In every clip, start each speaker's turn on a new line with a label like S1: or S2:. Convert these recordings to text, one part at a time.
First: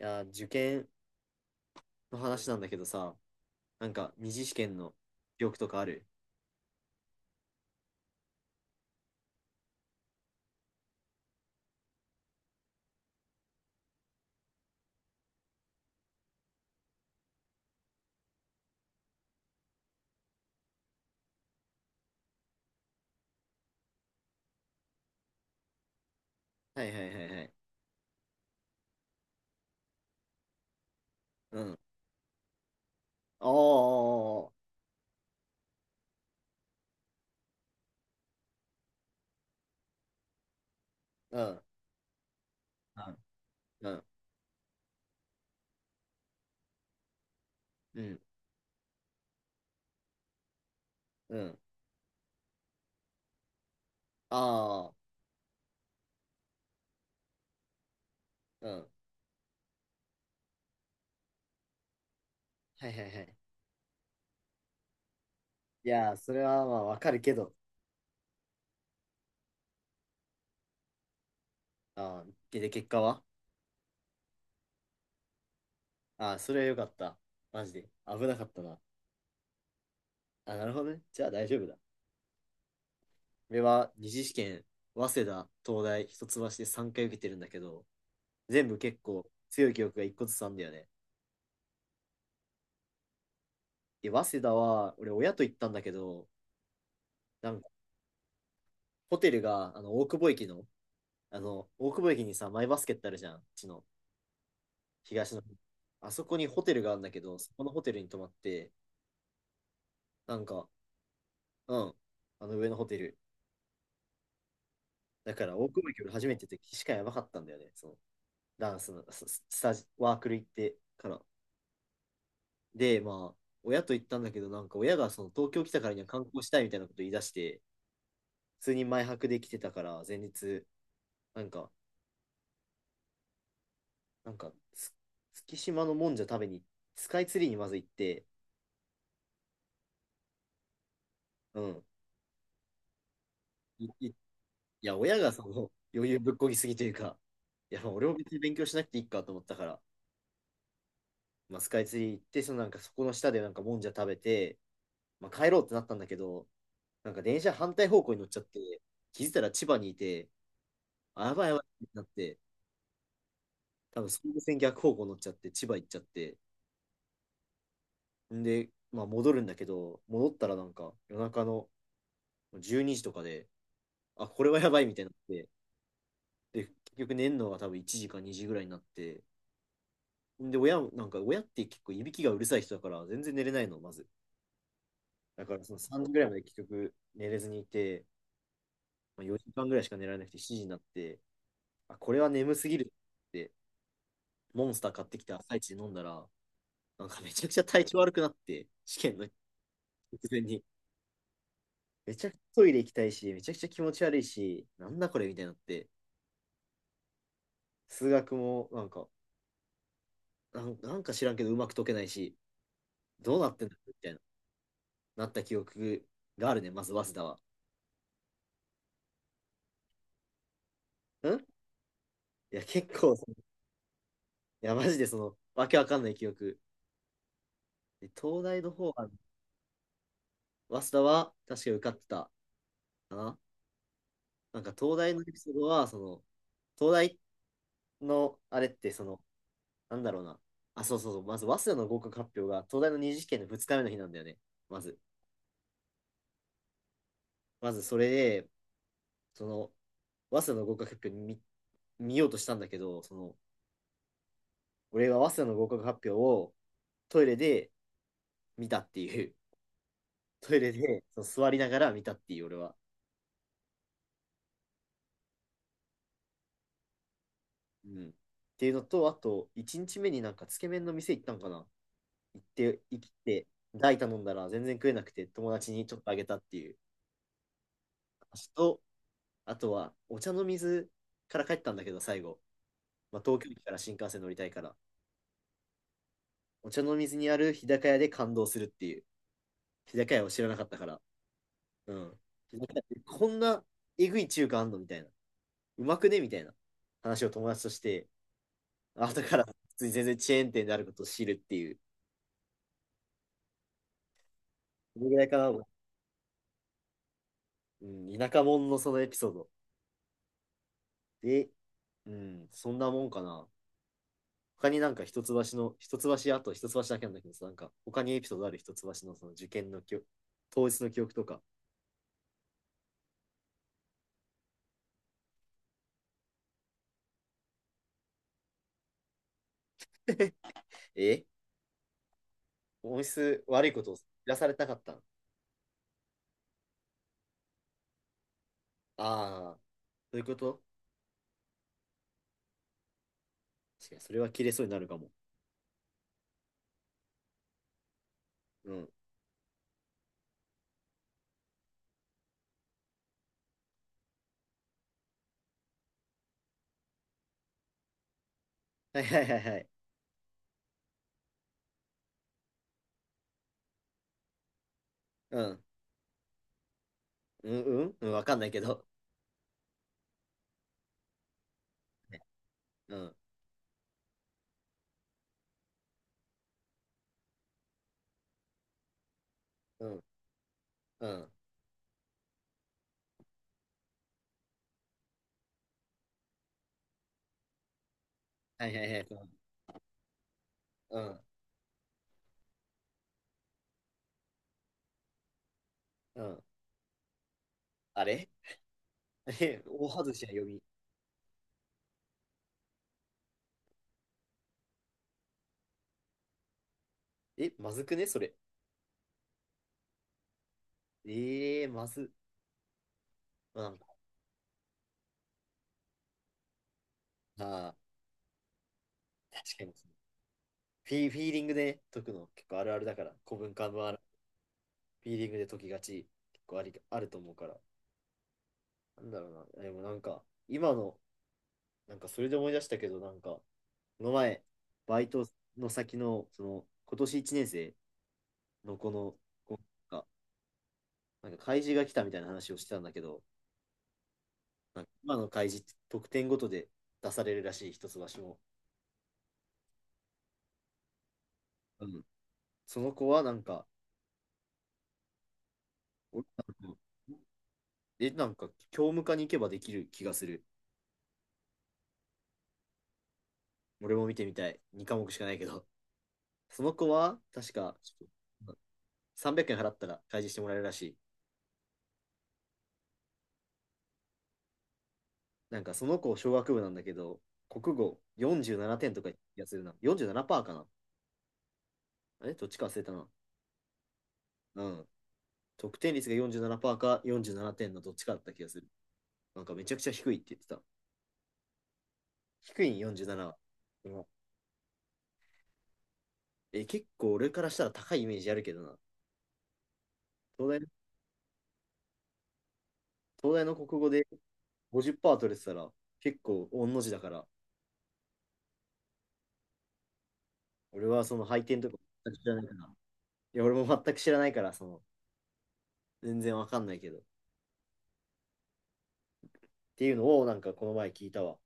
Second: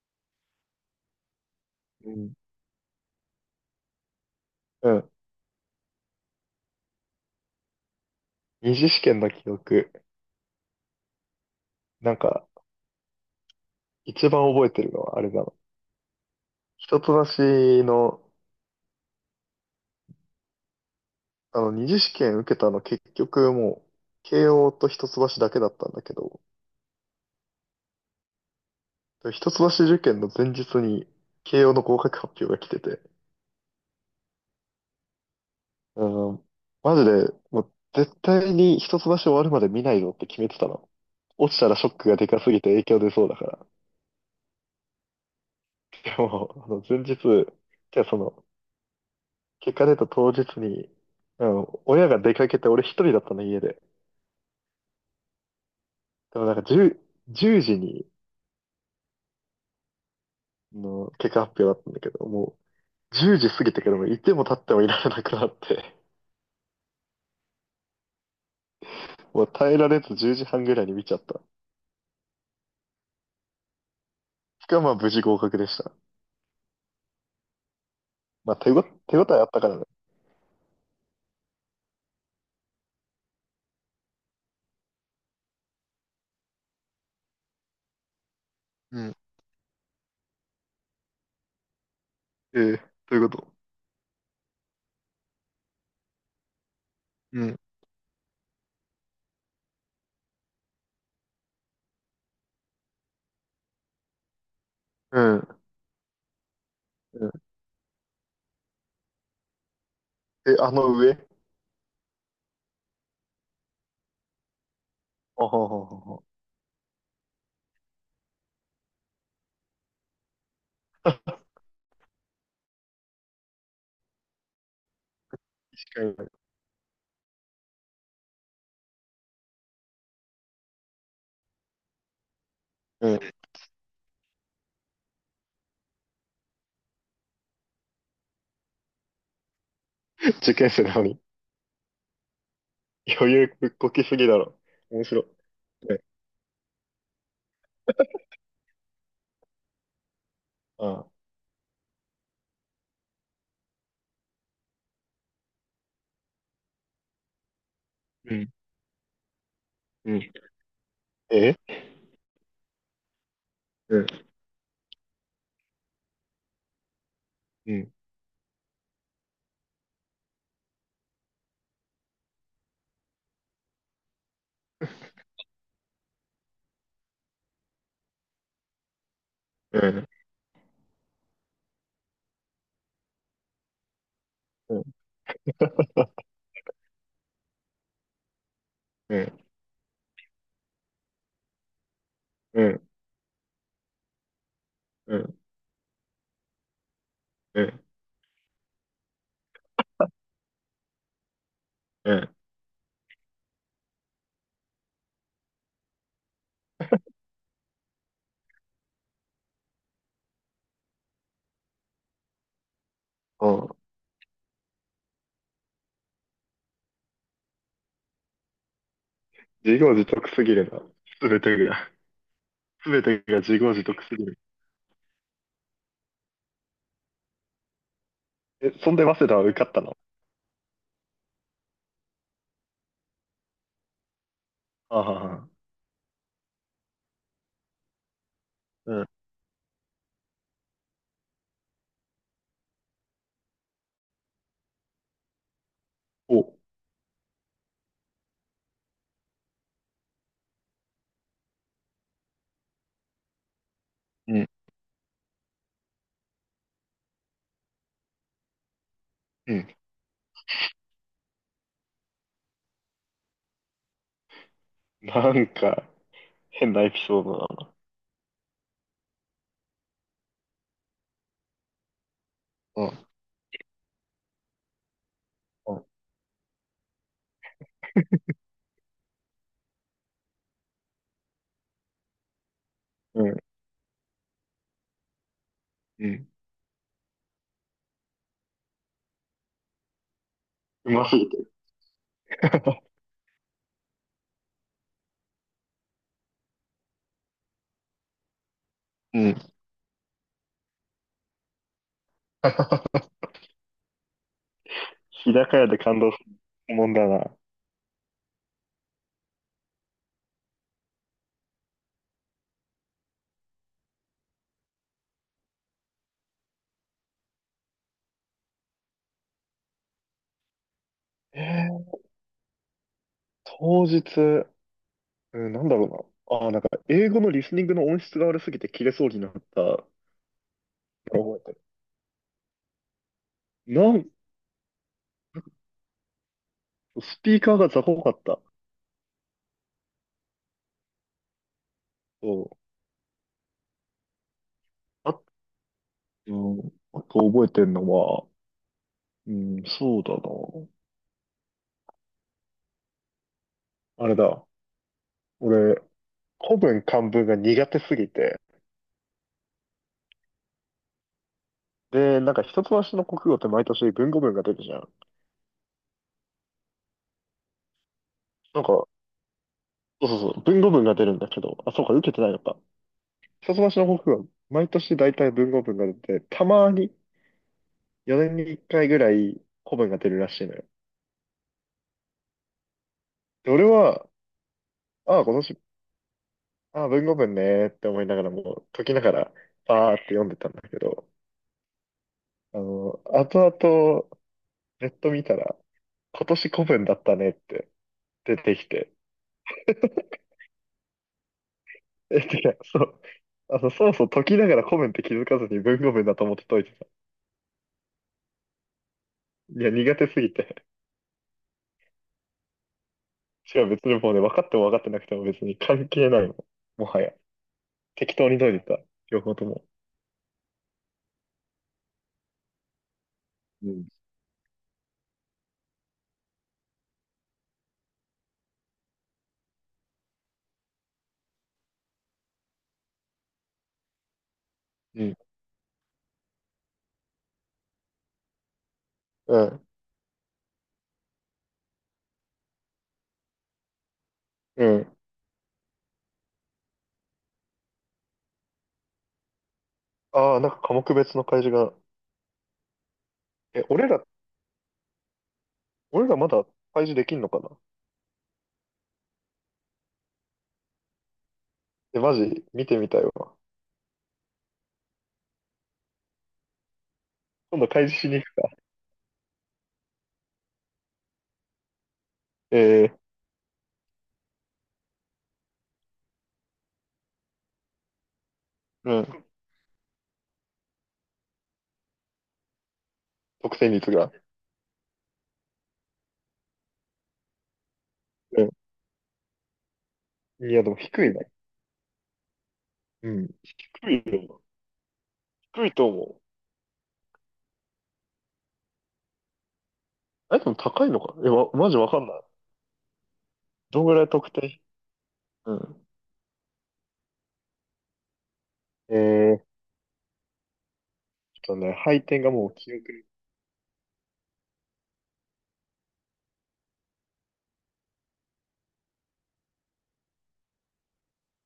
S1: いや、受験
S2: う
S1: の
S2: ん。
S1: 話なんだけどさ、二次試験
S2: う
S1: の
S2: ん。
S1: 記憶とかある？
S2: 二次試験の記憶。なんか、一番覚えてるのはあれだな。一橋の、二次試験受けたの結局もう、慶応と一橋だけだったんだけど、
S1: はいはいはいはい。
S2: 一橋受験の前日に
S1: う
S2: 慶応
S1: ん。
S2: の合格発表が来てて、
S1: ああ。
S2: うん、マジで、もう絶対に一橋終わるまで見ないぞって決めてたの。
S1: う
S2: 落ち
S1: ん。
S2: たらショックがでかすぎて影響出そうだから。
S1: うん。
S2: でも、前日、じ
S1: う
S2: ゃあ
S1: ん。
S2: 結果出た当日に、
S1: う
S2: う
S1: ん。
S2: ん、親が出かけて俺一人だったの家で。
S1: ああ。
S2: でもなんか10、時に
S1: うん。
S2: の結果発表だったんだけど、も
S1: はいはいは
S2: う10
S1: い。
S2: 時過ぎてからもういても立ってもいられなくなっ
S1: い
S2: て、
S1: やー、それはまあわかるけど。
S2: もう耐えられず10時半ぐらいに見ちゃった。
S1: ああ、で、で結果は？
S2: しかもまあ無事合格でした。
S1: ああ、それはよかった。マジで。危なかっ
S2: まあ
S1: たな。
S2: 手応えあったからね。
S1: あ、なるほどね。じゃあ大丈夫だ。俺は二次試験、早稲田、東大、一橋で3回受けてるんだけど、全部結
S2: うん。
S1: 構強い記憶が一個ずつあんだよね。
S2: ええ、どういうこと？
S1: で、早稲田は、俺、親と行ったんだけど、
S2: う
S1: な
S2: ん。
S1: んか、ホテルが、大久保駅の、大久保駅にさ、マイバスケってあるじゃん、うちの、
S2: う
S1: 東の。
S2: ん。
S1: あそこにホテルがあるんだけ
S2: うん。
S1: ど、そこのホテルに泊まって、なん
S2: え、
S1: か、
S2: あの上？
S1: うん、あの上のホテル。だ
S2: あ
S1: か
S2: は
S1: ら、大
S2: は
S1: 久
S2: は
S1: 保
S2: は
S1: 駅俺
S2: は。
S1: 初めて行った時しかやばかったんだよね、その、ダンスの、スススタジ、ワークル行ってから。で、まあ、親と行ったんだけど、なんか、親がその、東京来たからには
S2: 確か
S1: 観
S2: に。
S1: 光したいみたいなこと言い出して、普通に前泊で来てたから、前日、なんか、
S2: うん。
S1: なんか、つ月島のもんじゃ食べに、スカイツリーにまず行って。
S2: 受験生なのに。
S1: うん。
S2: 余裕ぶっ
S1: い、
S2: こき
S1: い、い
S2: すぎだろ。
S1: や、
S2: 面
S1: 親
S2: 白
S1: がその
S2: い。ね。
S1: 余裕ぶっこぎすぎというか、いや、まあ俺も別に勉強しなくていいかと思ったから、
S2: ああ。
S1: まあ、スカイツリー行って、そのなんかそこの下でなんかもんじゃ食べて、まあ、帰ろうってなったんだけど、なんか電車反対方向に乗っ
S2: う
S1: ちゃっ
S2: ん。
S1: て、気づいたら千葉にい
S2: う
S1: て、
S2: ん。
S1: あ、やばいや
S2: え、
S1: ばいってなって、
S2: う
S1: 多
S2: ん、
S1: 分総武線逆方向乗っちゃって、千葉行っちゃって、
S2: うん、
S1: んで、まあ戻るんだけど、戻ったらなんか夜中の12時とかで、あ、これはやばいみたいになって、で、結局寝るのが多分1時か2時ぐらいになって、
S2: うん、
S1: で、親も、なんか親って結構いびきがうるさい人だから、全然寝れないの、まず。
S2: うん、
S1: だからその3時ぐらいまで結局寝れずにいて、
S2: う
S1: まあ、
S2: ん、
S1: 4時間ぐらいしか寝られなくて7時になって、あ、これは眠
S2: う
S1: すぎ
S2: ん、
S1: るって、モンスター買っ
S2: う
S1: てきて
S2: ん、
S1: 朝一で飲んだら、なんかめちゃくち
S2: う
S1: ゃ体
S2: ん、
S1: 調悪くなって、試験の直前に。
S2: う
S1: めちゃくち
S2: ん。
S1: ゃトイレ行きたいし、めちゃくちゃ気持ち悪いし、なんだこれみたいになって、数学もなんか、なんなんか知らんけどうまく解けないし、どうな
S2: あ
S1: ってん
S2: あ、
S1: だみたいな。なった記憶があるね、まず早稲田は。
S2: 自業自得すぎるな。す
S1: ん、
S2: べてが、
S1: いや、
S2: す
S1: 結
S2: べ
S1: 構、
S2: てが
S1: い
S2: 自業自得すぎる。
S1: や、マジでその、わけわかんない記憶。で東大の
S2: え、
S1: 方
S2: そんで
S1: は、
S2: 早稲田は受かったの？
S1: 早稲田は確かに受かってたかな。なんか東
S2: ああ、
S1: 大のエ
S2: は
S1: ピ
S2: は。
S1: ソードは、その、東大のあれって、
S2: う
S1: そ
S2: ん。
S1: の、なんだろうな。あ、そうそうそう、まず早稲田の合格発表が、東大の二次試験の2日目の日なんだよね。まず。
S2: お、
S1: まずそれで、その、早稲田の合格発表に見ようとしたんだけど、その、
S2: うん、
S1: 俺が早稲田の合格発表をトイレで見たっていう、
S2: うん。
S1: トイレでそう座りながら見たっていう、俺は。
S2: なんか、変なエピソードだな。
S1: うん。っていうのと、あと、1日目になんかつけ麺の店行ったんかな。
S2: うん、
S1: 行って、大頼んだら全然食えなくて、友達
S2: う
S1: にちょっとあげたっていう話と、あとは、お茶の水から帰ったんだけど、最後。まあ、
S2: ん、
S1: 東京駅から新幹線乗りたいから。
S2: うん。
S1: お茶の水にある日高屋で感動するっていう。日高屋を知らなかったか
S2: う
S1: ら。
S2: ますぎて。
S1: うん。日高屋って こんなえぐい中華あんのみたいな。うまくねみたいな話を友達として、あ、だ
S2: う
S1: から、
S2: ん。
S1: 普通に全然チェーン店であることを知るっていう。それぐらい
S2: 日
S1: かな。
S2: 高屋で感動するもんだな。
S1: うん、田舎者のそのエピソード。で、うん、そんなもんかな。他になんか一橋の、あと一橋だけなんだけどさ、なんか他にエピソードある？一橋のその受験の記憶、当日の記憶と
S2: え
S1: か。
S2: ー、当日、うん、なんだろうな。ああ、なんか、英語のリスニングの音質が悪すぎて切れそうになった
S1: え、
S2: 覚えてる。
S1: 音質悪いこと
S2: な
S1: を知
S2: ん
S1: らされたかったの？
S2: スピーカーが雑魚かった。
S1: ああー、そういうこと。
S2: そ
S1: 確かにそれは切れそうになるかも。
S2: う、あ、うん。あと覚えてんのは、
S1: うん。
S2: うん、そうだな。あれだ。俺、古文漢文が苦手すぎて。
S1: はいはいはいはい。
S2: で、なんか一橋の国語って毎年文語文が出るじゃん。
S1: うん。うん、うん、うん、わかんないけ
S2: なん
S1: ど。
S2: か、そうそうそう、文語文が出るんだけど、あ、そうか、受けてないのか。
S1: うん、
S2: 一橋の国語は毎年大体文語文が出て、たまに4年に1回ぐらい古
S1: う
S2: 文が
S1: ん、
S2: 出るらしいのよ。
S1: うん。
S2: で、俺は、ああ、今年、ああ、文語文ねーって思いながらも
S1: は
S2: う
S1: いは
S2: 解
S1: い
S2: き
S1: は
S2: ながら、
S1: い。
S2: パーって読んでたんだけ
S1: うん、
S2: ど、
S1: うん。
S2: 後々、ネット見たら、
S1: う
S2: 今
S1: ん。
S2: 年古文だったねって
S1: あれ？
S2: 出てきて、
S1: え、大外しな読み。
S2: え、てか、そう、そもそも解きながら古文って気づかずに文語文だと思って解いてた。
S1: え、まずくね、それ。
S2: いや、苦手すぎて。
S1: ええまず。
S2: し
S1: ま
S2: か
S1: あ、
S2: も
S1: なん
S2: 別
S1: か、
S2: にもうね、分かっても分かってなくても別に関係ないもん。もはや。
S1: あ
S2: 適当に解いてた。両
S1: ー、
S2: 方と
S1: 確か
S2: も。
S1: にそう。フィーリングで解くの結構あるあるだから、古文漢
S2: うん。
S1: 文ある。フィーリングで解きがち、結構あり、あると思うから。なんだろうな。でもなんか、今の、なんかそれで思い出したけど、なんか、この前、バ
S2: う
S1: イ
S2: ん。
S1: トの先の、その、今年1年生の
S2: う
S1: 子
S2: ん。
S1: が、なんか開示が来たみたいな話をしてたんだけど、
S2: う
S1: なんか
S2: ん。
S1: 今の開示って得点ごとで出されるらしい、一橋も。
S2: ああ、なんか科目別の開示が。
S1: うん、その子はなん
S2: え、
S1: か、
S2: 俺ら
S1: 俺、
S2: まだ
S1: なんか、
S2: 開示できんのかな？
S1: え、なんか、教務課に行けばできる気がする。
S2: え、マジ見てみたいわ。
S1: 俺も見てみたい。2科目しかないけど。その子は、確
S2: 今度
S1: か、
S2: 開示しに行くか。
S1: 300円払ったら開示してもらえるらしい。
S2: えー、
S1: なんか、その子、小学部なんだけど、国語47
S2: う
S1: 点とか
S2: ん。
S1: やつるな。47%かな、あれどっちか忘れたな。
S2: 得点率が。
S1: うん。得点率が47%か47点のどっちかだった気
S2: うん、
S1: がする。なんか、めちゃくちゃ低いって言って
S2: い
S1: た。
S2: や、でも低いね。
S1: 低いん
S2: う
S1: 47
S2: ん。
S1: は。う
S2: 低
S1: ん。
S2: いよ。低いと思う。
S1: え、結構俺からしたら高いイメージあるけどな。
S2: あれ
S1: 東
S2: でも
S1: 大、
S2: 高いのかな？え、わ、マジわかんない。
S1: 東大の国
S2: どん
S1: 語
S2: ぐら
S1: で
S2: い得点？
S1: 50%取れてた
S2: う
S1: ら
S2: ん。
S1: 結構御の字だから、
S2: えち
S1: 俺はその配
S2: ょっと
S1: 点と
S2: ね、
S1: か
S2: 配
S1: 全く
S2: 点
S1: 知
S2: が
S1: らない
S2: もう
S1: から、
S2: 記憶に。
S1: いや、俺も全く知らないから、その、全然わかんないけど。っていうのをなんかこの前聞いたわ。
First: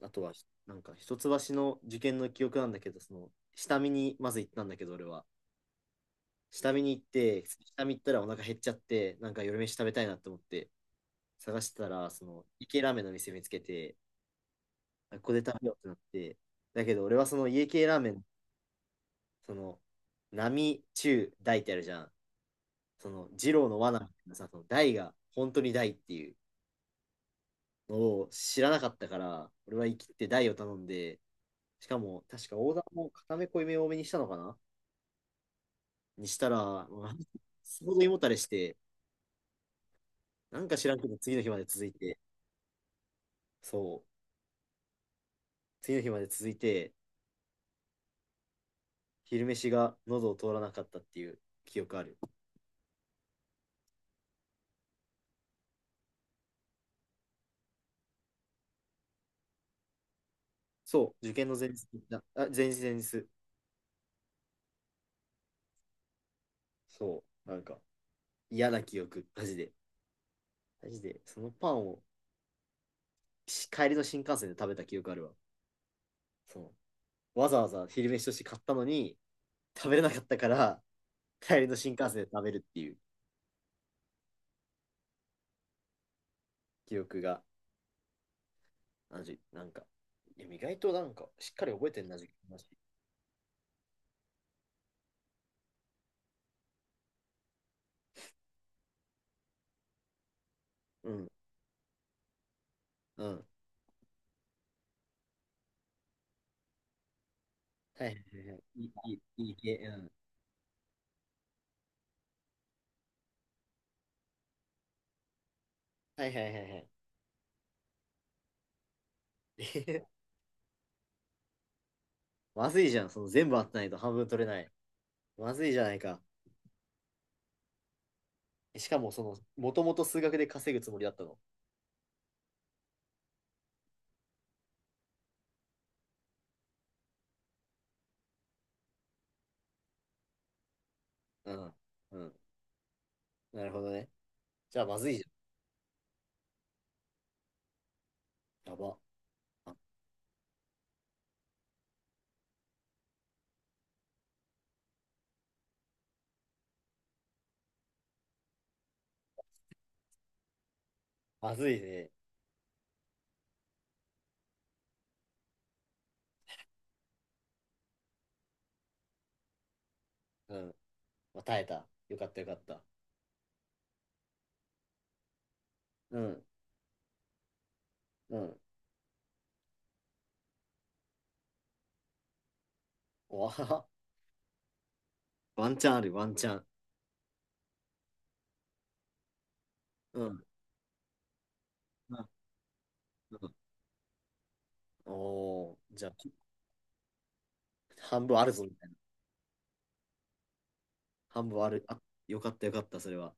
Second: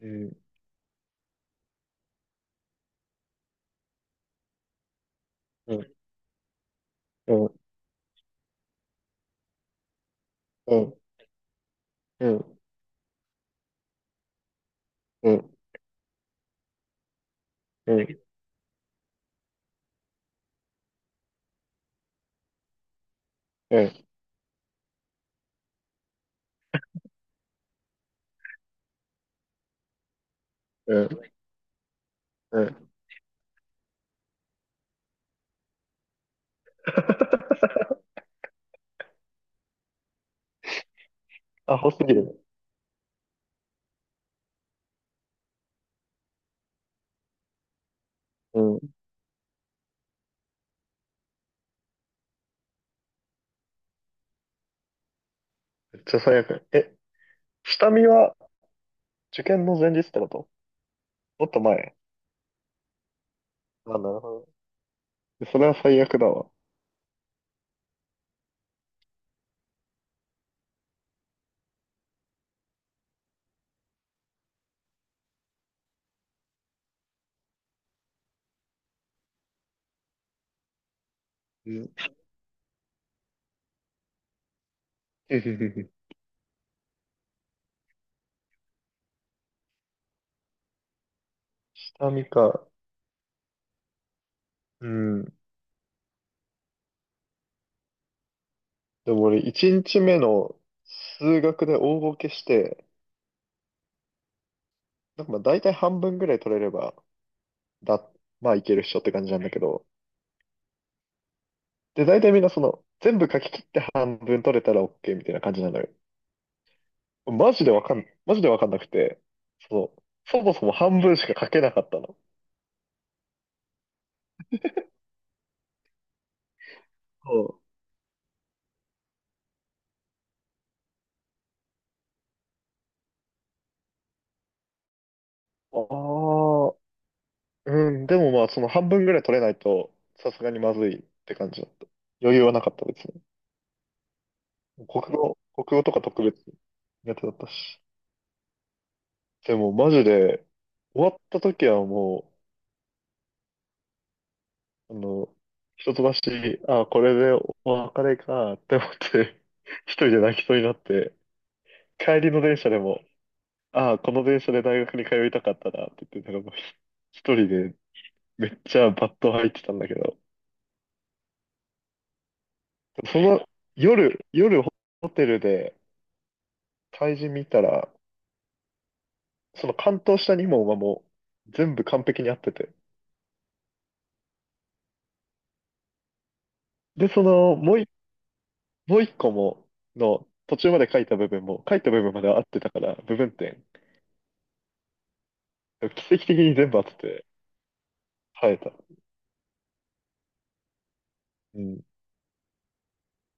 S2: う
S1: あとは、
S2: ん、
S1: なんか一橋の受験の記憶なんだけど、その、下見にまず行ったんだけど、俺は。
S2: うん、
S1: 下見に行っ
S2: う
S1: て、
S2: ん、
S1: 下見行ったらお腹減っちゃって、なんか夜飯食べたいなって思って、
S2: うん、
S1: 探してたら、そ
S2: うん、う
S1: の、
S2: ん、
S1: 家系ラーメンの店見つけて、あこ
S2: う
S1: こで
S2: ん、
S1: 食べようってなって、だけど俺はその家系
S2: う
S1: ラーメ
S2: ん、
S1: ン、その、並中大ってあるじゃん。その、二郎の罠みたいなさ、その大が本当に大っていうのを知らなかったから、俺は生きて大を頼ん
S2: うん。
S1: で、しかも、確か
S2: う
S1: オーダ
S2: ん。
S1: ーも固め濃いめ多めにしたのかな、にしたら、もう すほど胃もたれして、なんか知らんけど次の日まで
S2: ア
S1: 続
S2: ホ
S1: い
S2: すぎ
S1: て、
S2: るね。
S1: そう、次の日まで続いて、
S2: うん。
S1: 昼飯が喉を通らなかったっていう記憶ある。
S2: めっちゃ最悪。え、下見は受験の前日ってこと？
S1: そう、受
S2: も
S1: 験
S2: っ
S1: の
S2: と
S1: 前日
S2: 前。
S1: だ、あ、前日前日。
S2: あ、なるほど。それは最悪だわ。
S1: そう、なんか嫌な記憶、マジで。マジで、そのパンをし帰りの新幹線で食べた記憶あるわ。そう。わざわざ昼飯として買ったのに、食べれなかったから、帰り
S2: う
S1: の新
S2: ん。
S1: 幹線で食べるっていう 記憶が、あのじなんか、いや意外となんか、しっかり覚えてん
S2: 下
S1: な、
S2: 見
S1: 自分の話。
S2: か。うん。でも俺、1日目の
S1: うん、
S2: 数学で大ボケして、
S1: うん。
S2: なんかまあ大体半分ぐらい取れれば、
S1: は
S2: だ、
S1: いはいはい
S2: まあ
S1: は
S2: い
S1: い。
S2: けるっしょって感じなんだけ
S1: 系、
S2: ど、
S1: うん。
S2: で、大体みんな全部書き切って半分取れたら OK みたいな感じなのよ。
S1: はいはいはいはい。
S2: マジでわかんなくて、そう、そもそも半分しか書けなかったの。
S1: まずいじゃん、その全部あってないと半分取れない。まずいじゃないか。
S2: そ
S1: しかも、その、もともと数学で稼ぐつもりだったの。
S2: う、ああ、うん、でもまあその半分ぐらい取れないと、さすがにまずいって感
S1: う
S2: じだっ
S1: ん。
S2: た。
S1: うん。
S2: 余裕はなかった、別に。
S1: なるほどね。じゃあ、まずいじ
S2: 国語とか特別苦手だったし。
S1: ゃん。やば。
S2: でも
S1: あ、
S2: マジで、終わった時はもう、一橋、あ、これでお別れかって思って、一人で泣きそうになって、
S1: まずいね。
S2: 帰りの電車でも、あ、この電車で大学に通いたかったなって言って、なんかもう一人でめっちゃバット入ってたんだけど、
S1: うん。まあ、耐えた。よかったよかった。
S2: その夜ホテルで
S1: うん。
S2: 対人見たら、
S1: うん。
S2: その関東下にも馬もう全部完璧に合ってて、
S1: わあ、ワンチャンある、ワンチャン。
S2: で、もう一個も、
S1: う
S2: の、
S1: ん。
S2: 途中まで書いた部分
S1: う
S2: ま
S1: ん。
S2: では合ってたから、部分
S1: うん。
S2: 点。
S1: お。お、じゃあ、
S2: 奇跡的に全部合ってて、
S1: 半分ある
S2: 生え
S1: ぞ、み
S2: た。
S1: たいな。半
S2: う
S1: 分あ
S2: ん。
S1: る。あ、よかった、よかった、それは。